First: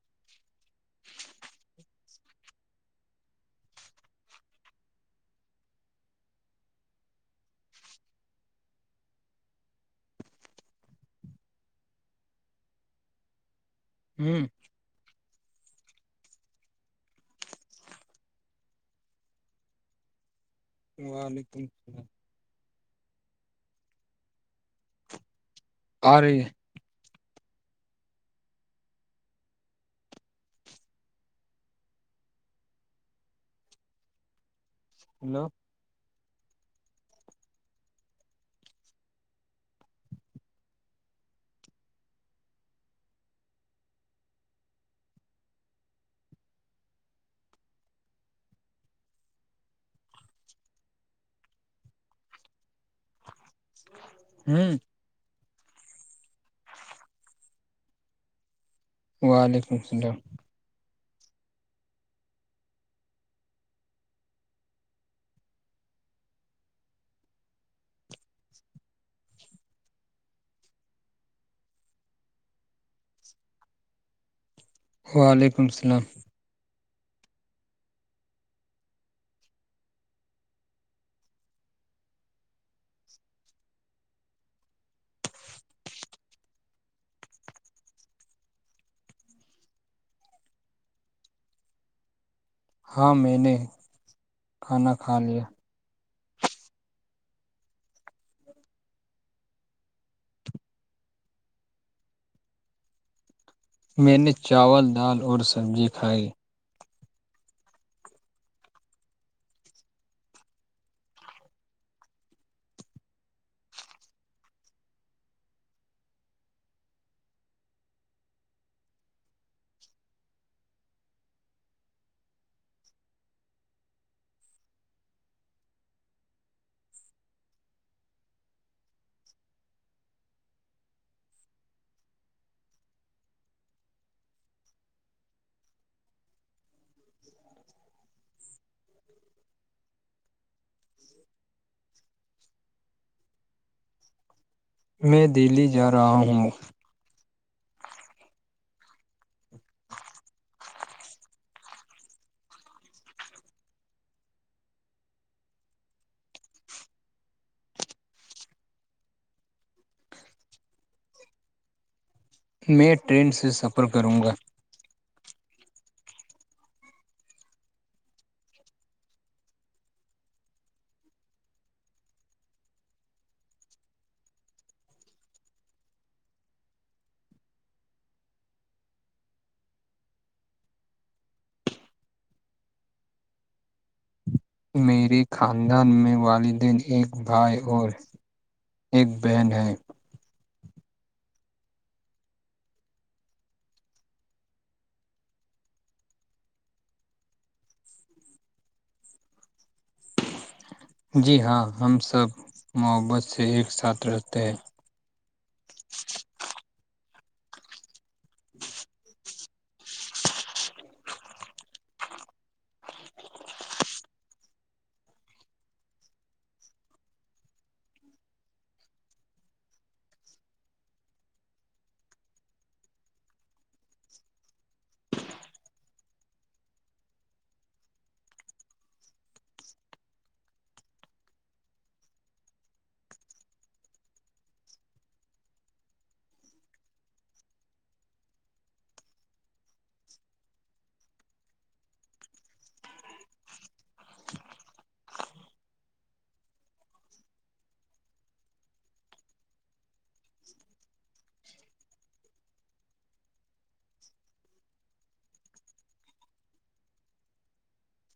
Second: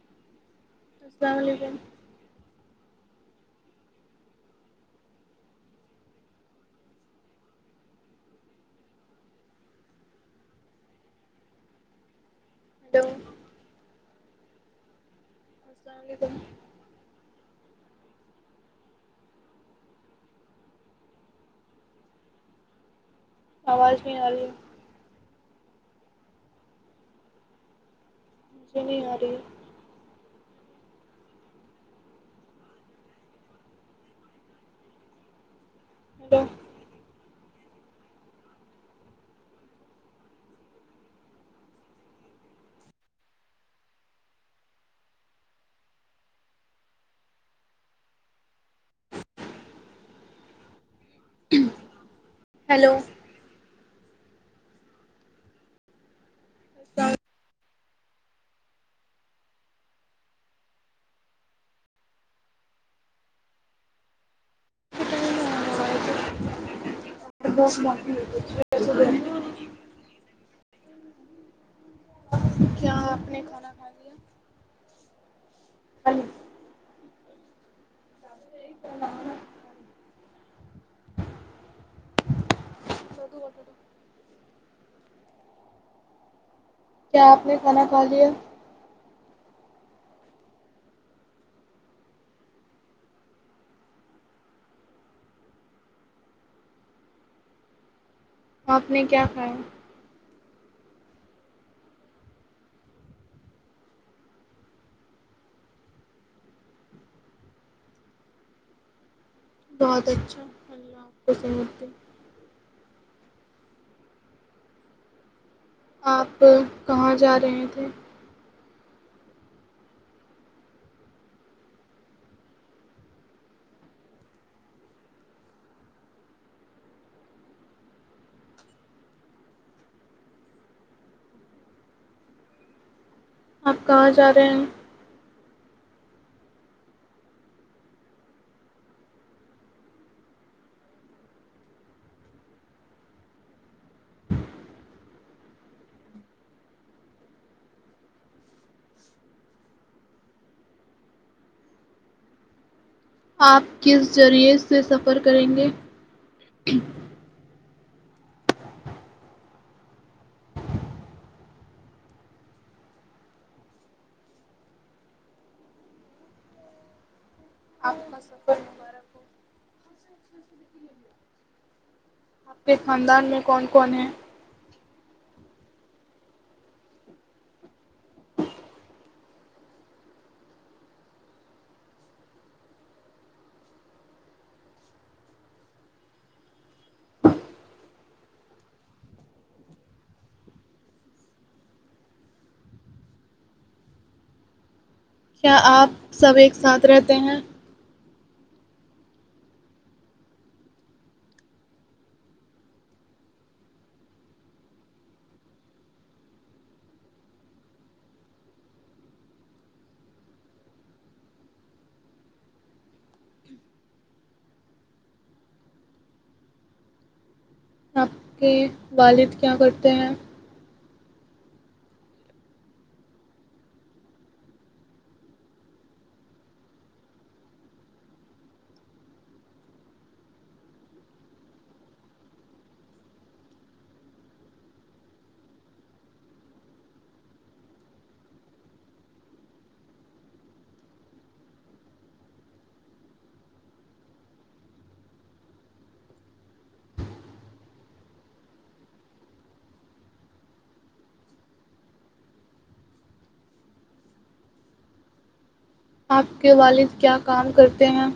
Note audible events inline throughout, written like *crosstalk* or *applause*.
*inaudible* السلام علیکم جی ہلو ہوں السلام علیکم وعلیکم السلام آواز بھی آ رہی ہے اورے شنیاری ہیلو ہاں ہیلو ہوں س *unintelligible* وعلیکم السلام ک *unintelligible* ب *unintelligible* کیا اپنے کھانا کھ وعلیکم السلام *inaudible* بٹ بٹ کیا آپ نے کھانا کھا لیا ہاں میں نے کھانا کھا لیا آپ نے کیا کھایا میں نے چاول دال اور سبزی کھائی بہت اچھا اللہ آپ کو سمجھتے آپ کہاں جا رہے تھے آپ کہاں جا رہے ہیں میں دہلی جا رہا ہوں آپ کس ذریعے سے سفر کریں گے میں ٹرین سے سفر کروں گا سفرار اپنے خاندان میں کون کون ہیں میرے خاندان میں والدین ایک بھائی اور ایک بہن ہے کیا آپ سب ایک ساتھ رہتے ہیں جی ہاں ہم سب محبت سے ایک ساتھ رہتے ہیں *inaudible* کہ والد کیا کرتے ہیں آپ کے والد کیا کام کرتے ہیں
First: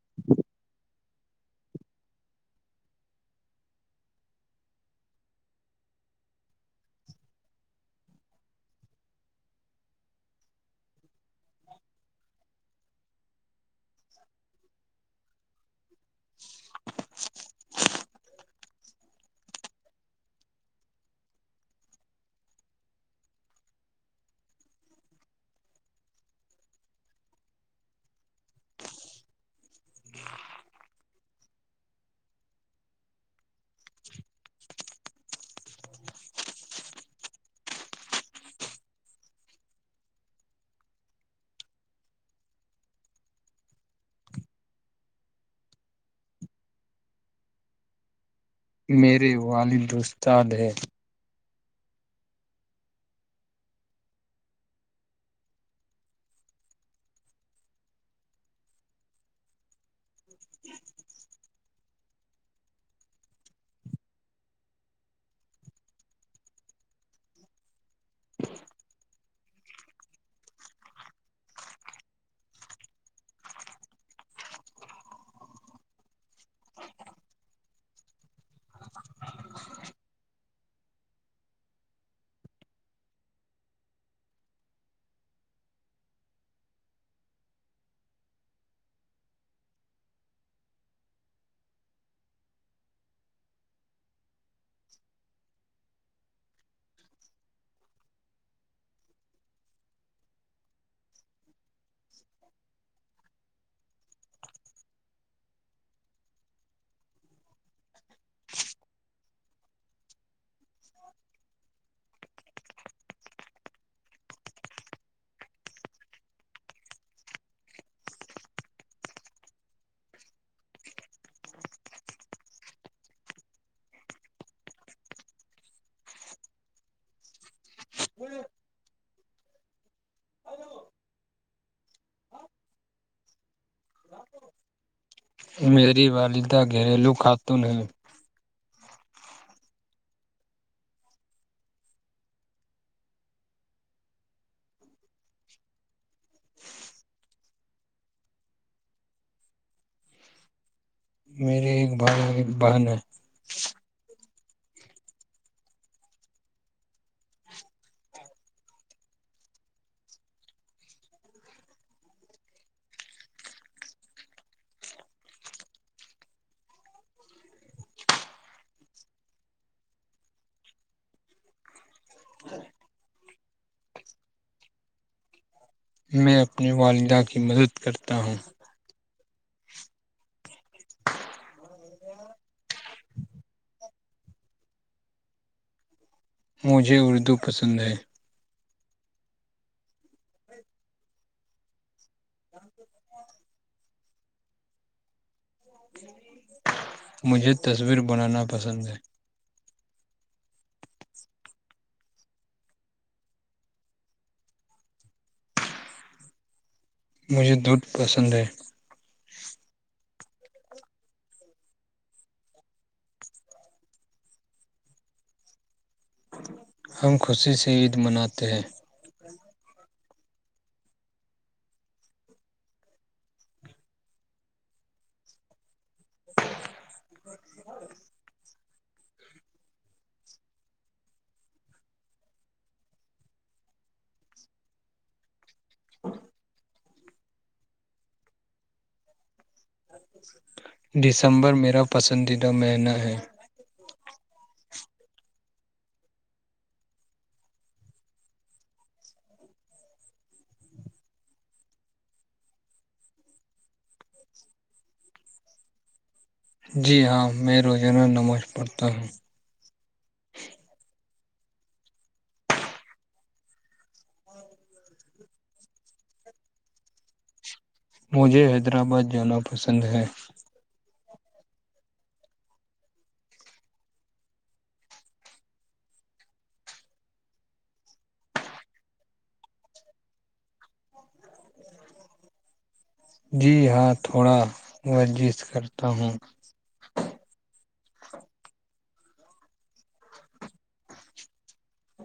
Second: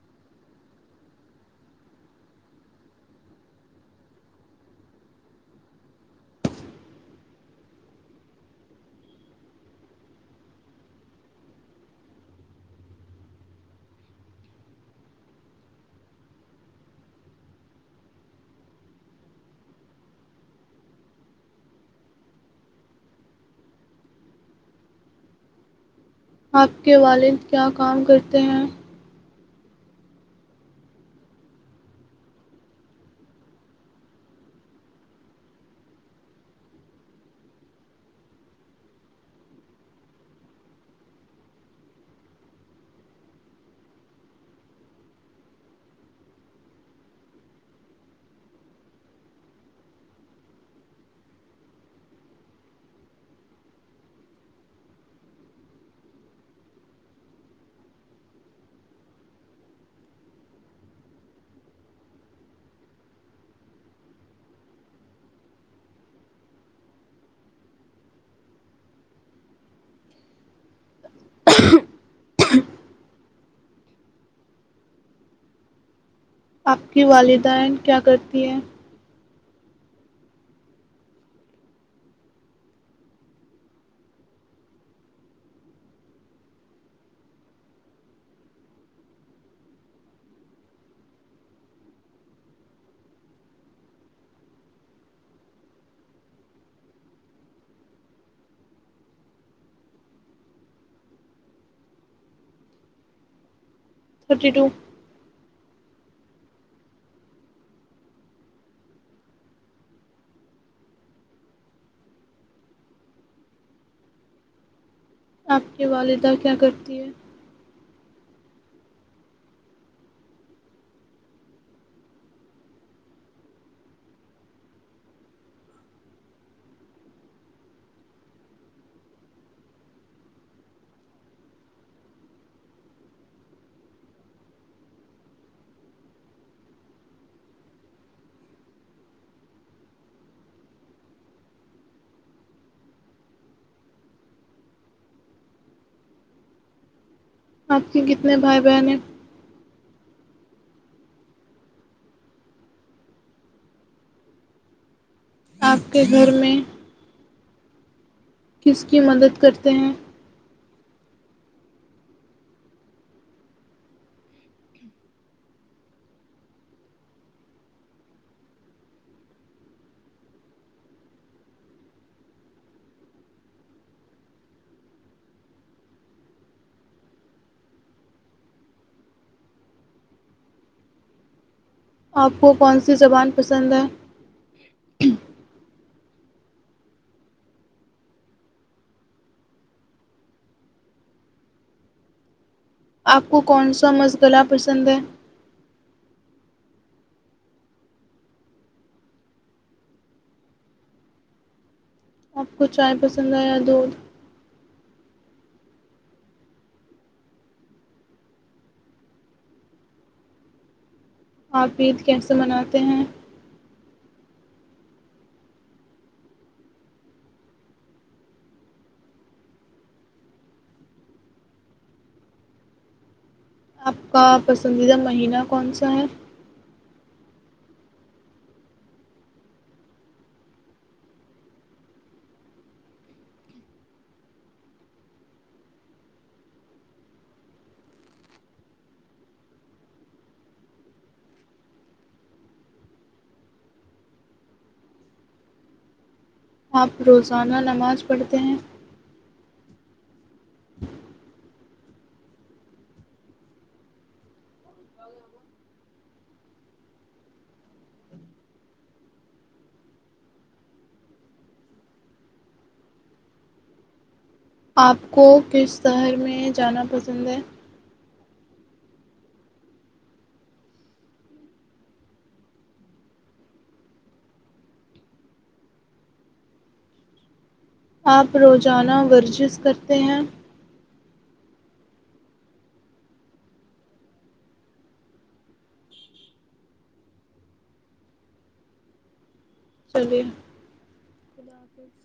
*inaudible* جی *inaudible* آپ کے والد کیا کام کرتے ہیں میرے والد استاد ہیں *inaudible* آپ کی والدین کیا کرتی ہیں تھرٹی ٹو *inaudible* آپ کی والدہ کیا کرتی ہے ہاں میری والدہ گھریلو خاتون ہیں آپ کے کتنے بھائی بہن ہیں میرے ایک بھائی ایک بہن ہے آپ کے گھر میں کس کی مدد کرتے ہیں جی میں اپنی والدہ کی مدد کرتا ہوں ہاں آپ کو کون سی زبان پسند ہے مجھے اردو پسند ہے آپ کو کون سا مس گلہ پسند ہے مجھے تصویر بنانا پسند ہے آپ کو چائے پسند ہے یا دودھ مجھے دودھ پسند ہے آپ عید کیسے مناتے ہیں ہم خوشی سے عید مناتے ہیں آپ کا پسندیدہ مہینہ کون سا ہے *inaudible* ہ *inaudible* دسمبر میرا پسندیدہ مہینہ ہے آپ روزانہ نماز پڑھتے ہیں جی ہاں میں روزانہ نماز پڑھتا ہوں اور *inaudible* آپ کو کس شہر میں جانا پسند ہے مجھے حیدرآباد جانا پسند ہے آپ روزانہ ورزش کرتے ہیں جی ہاں تھوڑا ورزش کرتا ہوں چلیے خدا حافظ